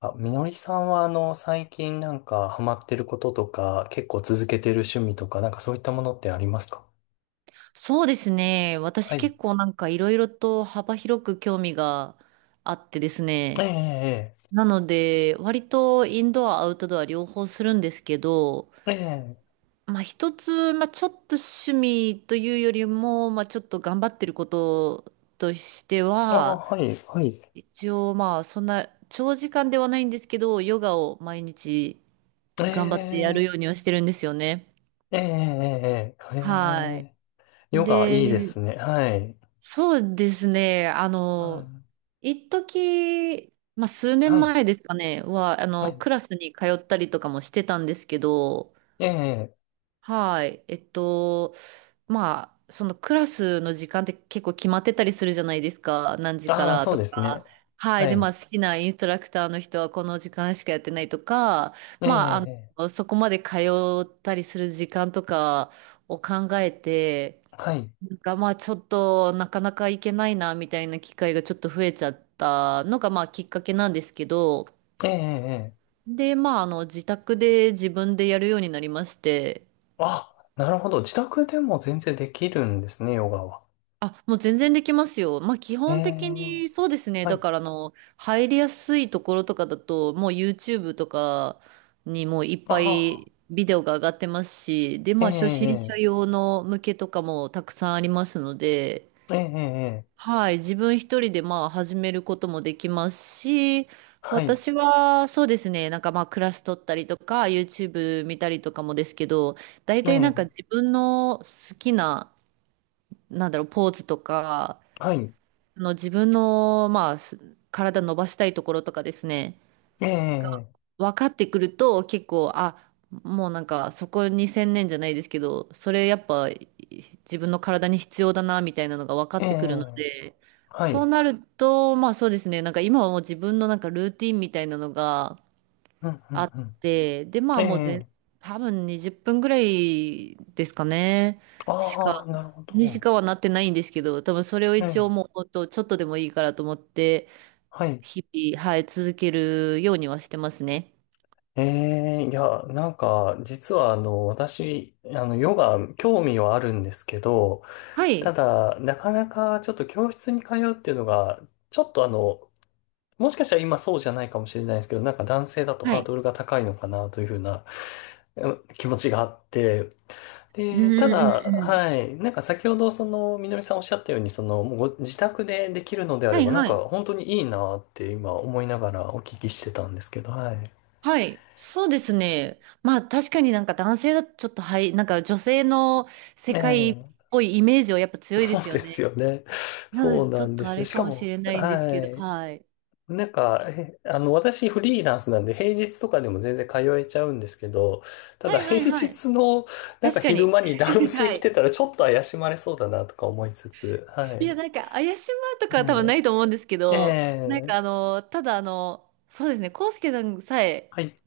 あ、みのりさんは最近なんかハマってることとか、結構続けてる趣味とか、なんかそういったものってありますか？そうですね。私はい。結構なんかいろいろと幅広く興味があってですえね。え、なので、割とインドア、アウトドア両方するんですけど、ええ、ええ、まあ一つ、まあちょっと趣味というよりも、まあちょっと頑張ってることとしてああ、は、はい、はい。一応まあそんな長時間ではないんですけど、ヨガを毎日え頑張ってやるよえ、うにはしてるんですよね。ええ、ええ、ええ、はい。ええ、ヨガで、いいですね。はい。そうですね。うん、一時、まあ、数は年い、前ですかね、は、はい。クラスに通ったりとかもしてたんですけど、ええ、はい。まあ、そのクラスの時間って結構決まってたりするじゃないですか。何時かああ、らそうとですね。か。はい。はで、まい。あ、好きなインストラクターの人はこの時間しかやってないとか、えまあ、え、そこまで通ったりする時間とかを考えて、はい。が、まあちょっとなかなか行けないなみたいな機会がちょっと増えちゃったのがまあきっかけなんですけど、ええ、ええ、で、まああの自宅で自分でやるようになりまして、あ、なるほど。自宅でも全然できるんですね、ヨガは。あ、もう全然できますよ。まあ基え本的え、にそうですね。はだい。からあの、入りやすいところとかだと、もう YouTube とかにもういっあぱあ。いビデオが上がってますし、で、えまあ初心者え、用の向けとかもたくさんありますので、ええ、ええ、ええ、はい、自分一人でまあ始めることもできますし、はい、私はそうですね、なんかまあクラス取ったりとか、YouTube 見たりとかもですけど、大え体なんかえ、自分の好きな、なんだろう、ポーズとか、はい、自分のまあ体伸ばしたいところとかですね、ええ、分かってくると結構、あ、もうなんかそこに専念じゃないですけど、それやっぱ自分の体に必要だなみたいなのが分かえってくるのえ、で、はそうい、なると、まあそうですね、なんか今はもう自分のなんかルーティンみたいなのがうん、うあん、って、でまうん、えあもうえ、多分20分ぐらいですかね、しああ、か、なるほにしど、かはなってないんですけど、多分それをえ一応え、もうほんとちょっとでもいいからと思って、はい、日々、はい、続けるようにはしてますね。ええ、いや、なんか、実は、私、ヨガ、興味はあるんですけど、はたい。だ、なかなか、ちょっと教室に通うっていうのが、ちょっと、もしかしたら今そうじゃないかもしれないですけど、なんか男性だとはハーい。ドルが高いのかなというふうな、え気持ちがあって、うんうで、たんだ、うん。はい、なんか先ほどそのみのりさんおっしゃったように、そのもうご自宅でできるのであはれいば、なんはかい。本当にいいなって今思いながらお聞きしてたんですけど、はい。はい。そうですね。まあ確かになんか男性だとちょっとはい、なんか女性の世え界っえ、ぽいイメージはやっぱ強いでそうすでよすね。よね。なのそでうちょなっんでとあすよ。れしかかもしも、れないんですはけど、い。はい。なんか、えあの、私フリーランスなんで平日とかでも全然通えちゃうんですけど、たはだいは平いはい。日のなん確かか昼に。間に男 性は来てい。たらちょっと怪しまれそうだなとか思いつつ、はいや、い。なんか怪しまうとかえは多分ないと思うんですけえ、えど、なんえ、かただそうですね、コウスケさんさえはい。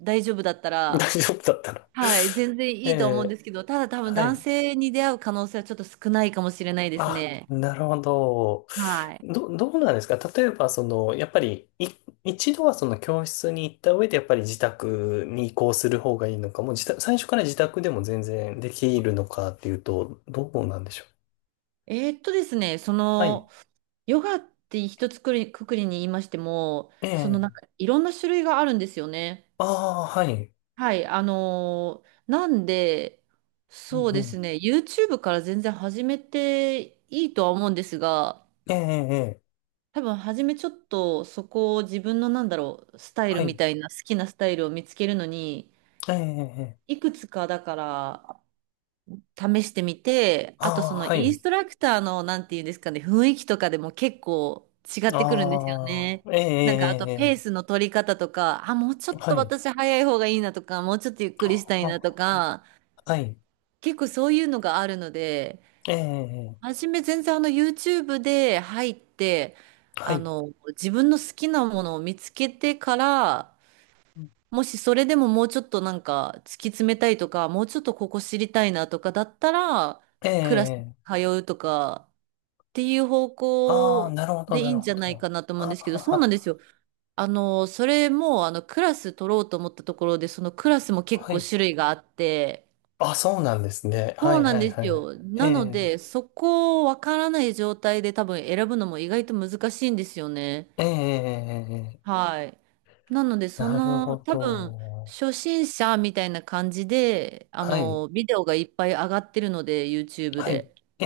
大丈夫だった 大ら、丈夫だったら。はい、全然 えいいと思うんでえ、すけど、ただ多分は男い。性に出会う可能性はちょっと少ないかもしれないですあ、ね。なるほど。はい。どうなんですか、例えば、その、やっぱり、一度はその教室に行った上で、やっぱり自宅に移行する方がいいのか、もう自宅、最初から自宅でも全然できるのかっていうと、どうなんでしょう？ですね、そはい。の、ヨガって一つくり、くくりに言いましても、えそのなんえ。かいろんな種類があるんですよね。ああ、はい。はい、なんで、うそんううでん。すね、YouTube から全然始めていいとは思うんですが、ええ、ええ、ええ、多分初めちょっとそこを自分のなんだろう、スタイはルみい。たいな好きなスタイルを見つけるのに、ええ、ええ。ええ、いくつかだから試してみて、あとそああ、のはインい。ストラクターの、なんていうんですかね、雰囲気とかでも結構違ってくるんですよあね。あ、ええ、なんかあとえペースえ、の取り方とか、あ、もうちょええ、っとはい。私早い方がいいなとか、もうちょっとゆっくりしたあいなとあ、か、はい。結構そういうのがあるので、ええ、ええ、初め全然YouTube で入って、はい。自分の好きなものを見つけてから、うん、もしそれでももうちょっとなんか突き詰めたいとか、もうちょっとここ知りたいなとかだったら、えクラスえ、通うとかっていう方ああー、向なるほど、でいないるんじほゃないど。かなと思うんあですけど、そうなんあ、ですよ。それもあのクラス取ろうと思ったところで、そのクラスも結は構い。種類があって、あ、そうなんですね。はそうい、なはんい、ですはい。よ。えなのえ、で、そこをわからない状態で多分選ぶのも意外と難しいんですよね。ええ、ええ、はい。なので、そなるの、ほ多分、ど。初心者みたいな感じで、はい、ビデオがいっぱい上がってるので、YouTube はい。で。え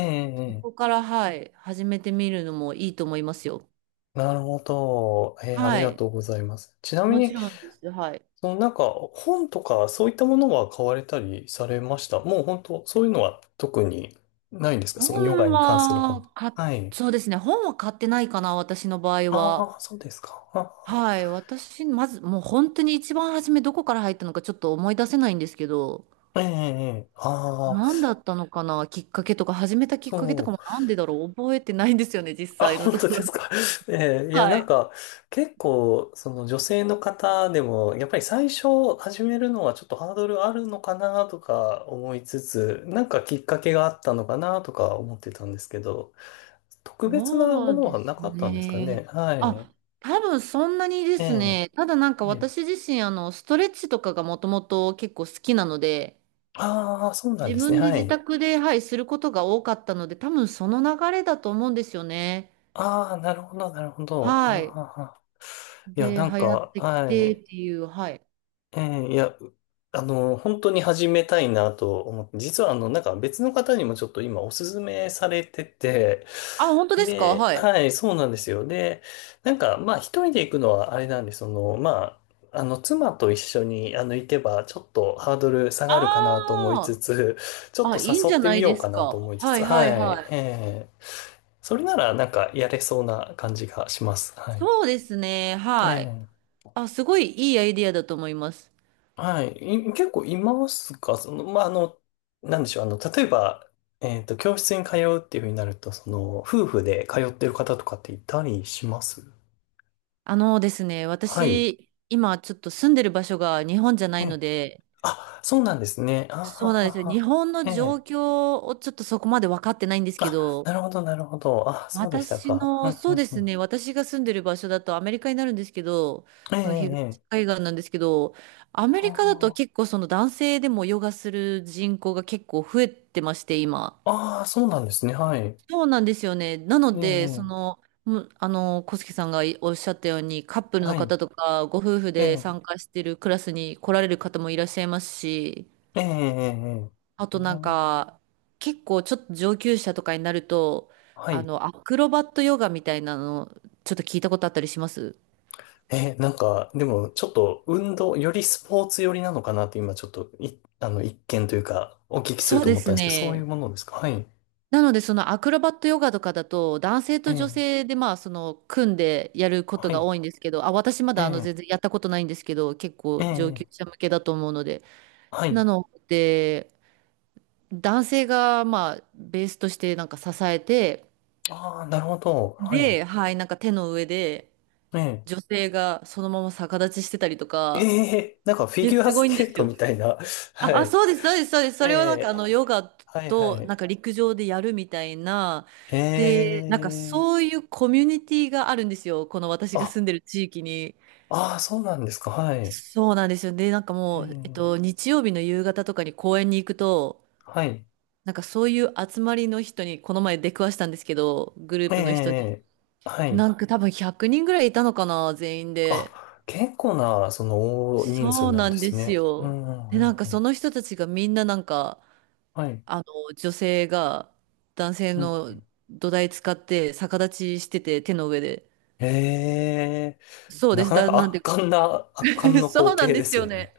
そえ、こから、はい、始めてみるのもいいと思いますよ。なるほど。ええ、ありはがい。とうございます。ちなみもちに、ろんです。はい。そのなんか、本とか、そういったものは買われたりされました？もう本当、そういうのは特にないんですか、そのヨガ本に関する本。は、か、はい。そうですね。本は買ってないかな、私の場合は。ああ、そうですか。はい。私、まず、もう本当に一番初めどこから入ったのかちょっと思い出せないんですけど、ええ、ええ、ああ、何だったのかなきっかけとか、始めたきっかけとかそう。もなんでだろう覚えてないんですよね、実あ、際の本とこ当でろ。すか。ええ、いや、はなんい。か、結構、その女性の方でも、やっぱり最初始めるのはちょっとハードルあるのかなとか思いつつ、なんかきっかけがあったのかなとか思ってたんですけど、特別なそもうのではすなかったんですかね。ね。はい。あ、多分そんなにでえすえ、ね。ただなんかはい。私自身、ストレッチとかがもともと結構好きなので、ああ、そうなん自ですね。分では自い。宅で、はい、することが多かったので、多分その流れだと思うんですよね。ああ、なるほど、なるほど。はい。ああ、いや、で、流なんか、行ってきはてい。っていう、はい。ええ、いや、うあの、本当に始めたいなと思って、実はなんか別の方にもちょっと今おすすめされてて、あ、本当ですか、で、はい。はい、そうなんですよ。で、なんか、まあ一人で行くのはあれなんで、その、まあ、妻と一緒に、行けば、ちょっとハードル下がるかなと思いつあつ、ちょっあ、あ、といいん誘じっゃてなみいよでうすかなとか。思いつはつ、いははいはい、えい。え、それなら、なんか、やれそうな感じがします。はい。そうですね。はい。ええ、あ、すごいいいアイディアだと思います。はい。結構いますか、その、まあ、あの、なんでしょう。あの、例えば、教室に通うっていうふうになると、その、夫婦で通ってる方とかっていたりします？あのですね、はい。私、今ちょっと住んでる場所が日本じゃなえいのえ。で、あ、そうなんですね。あはそうなんはですよ。日は。本のえ状え。況をちょっとそこまで分かってないんですけあ、ど、なるほど、なるほど。あ、そうでした私か。の、うそん、ううでん、うすん。ね、私が住んでる場所だとアメリカになるんですけど、ええ、えの東え。ええ、海岸なんですけど、アメリあカだと結構その男性でもヨガする人口が結構増えてまして、今。あ、ああ、そうなんですね。はい。そうなんですよね。なえのえ、で、そええ、の、あの、小杉さんがおっしゃったように、カップルはのい。方とか、ご夫婦えでえ、参加してるクラスに来られる方もいらっしゃいますし、ええ、ええ。えあえ、とうなんん、か、結構ちょっと上級者とかになると、はい。アクロバットヨガみたいなの、ちょっと聞いたことあったりします？なんか、でも、ちょっと、運動、よりスポーツ寄りなのかなって、今、ちょっと、い、あの、一見というか、お聞きするそうとで思ったすんですけど、そういうね。ものですか？はい。なので、そのアクロバットヨガとかだと、男性えと女え、性で、まあ、その、組んでやることはがい。多いんですけど、あ、私まえだ、え、全然やったことないんですけど、結構え上級え、者向けだと思うので。はない。ので、男性が、まあ、ベースとしてなんか支えて、ああ、なるほど。はい。で、はい、なんか手の上で、ええ、女性がそのまま逆立ちしてたりとえか、え、なんか、フいィや、ギュすアごスいんでケーすトよ。みたいな。はあ、あ、い。そうです、そうです、そうです。そえれをなんかえ、あのヨガはい、はとい。なんか陸上でやるみたいな。で、えなんかえ、そういうコミュニティがあるんですよ。この私が住あ、んでる地域に。ああ、そうなんですか。はい。えそうなんですよ。で、なんかえ、もう、日曜日の夕方とかに公園に行くと、はい。なんかそういう集まりの人に、この前出くわしたんですけど、グルえープの人に。え、はない。んか多分100人ぐらいいたのかな、全員で。あ、結構な、その、大人数そうなんなでんですすね。うよ。んうんうで、なんんかうそん。の人たちがみんななんか、はい。あの、女性が男性うん。の土台使って逆立ちしてて、手の上で。ええ、そうなです。かなかなんで、圧巻 のそ光うなん景でですすよよね。ね。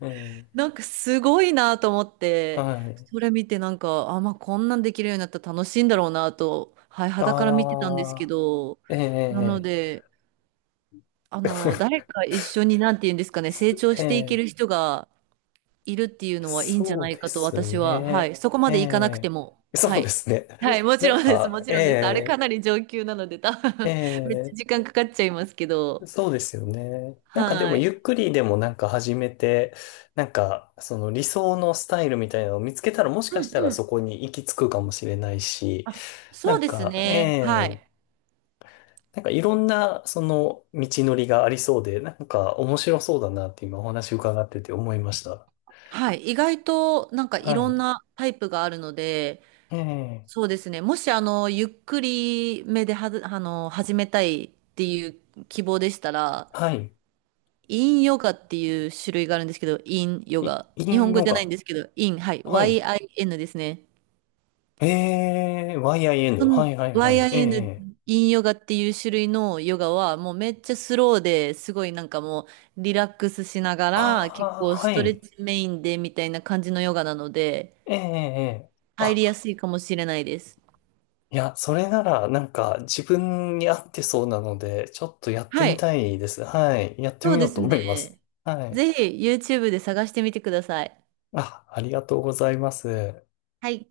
ええ、なんかすごいなと思って、はい。それ見てなんか、あ、まあこんなんできるようになったら楽しいんだろうなと、はい、肌から見てたんですあけど、あ、えなのえ、で、誰 か一緒に、なんて言うんですかね、成長えしていけえ、る人が、いるってい うのはいいんじゃそなういでかとす私は、はね。い、そこまえでいかなくても、え、はそうでい。すね。はい、もちなんろんです、か、もちろんです。あれえかなり上級なので、多分 めっちえ、ゃええ、時間かかっちゃいますけど、そうですよね。なんかではもい。ゆっくりでもなんか始めて、なんかその理想のスタイルみたいなのを見つけたら、もしかうしんたらうん。そこに行き着くかもしれないし、あ、なそうんですか、ね。はええ、い。なんかいろんなその道のりがありそうで、なんか面白そうだなって今お話伺ってて思いました。はい。意外となんかいろはんなタイプがあるので、い。そええ、うですね。もしゆっくりめではず、あの、始めたいっていう希望でしたら、はい。インヨガっていう種類があるんですけど、インヨガ。イ日ン本語ヨじゃないんガ。ですけど、イン、はい、はい。YIN ですね。ええ、 YIN。はその いはいはい。え え、インヨガっていう種類のヨガは、もうめっちゃスローですごいなんかうリラックスしながら、結あ構あー、スはトレッい。チメインでみたいな感じのヨガなので、ええ、ええ。入りやあすいかもしれないです。いや、それなら、なんか、自分に合ってそうなので、ちょっとやってはみい、たいです。はい。やってそみうよでうとす思います。ね。はい。ぜひ YouTube で探してみてください。あ、ありがとうございます。はい。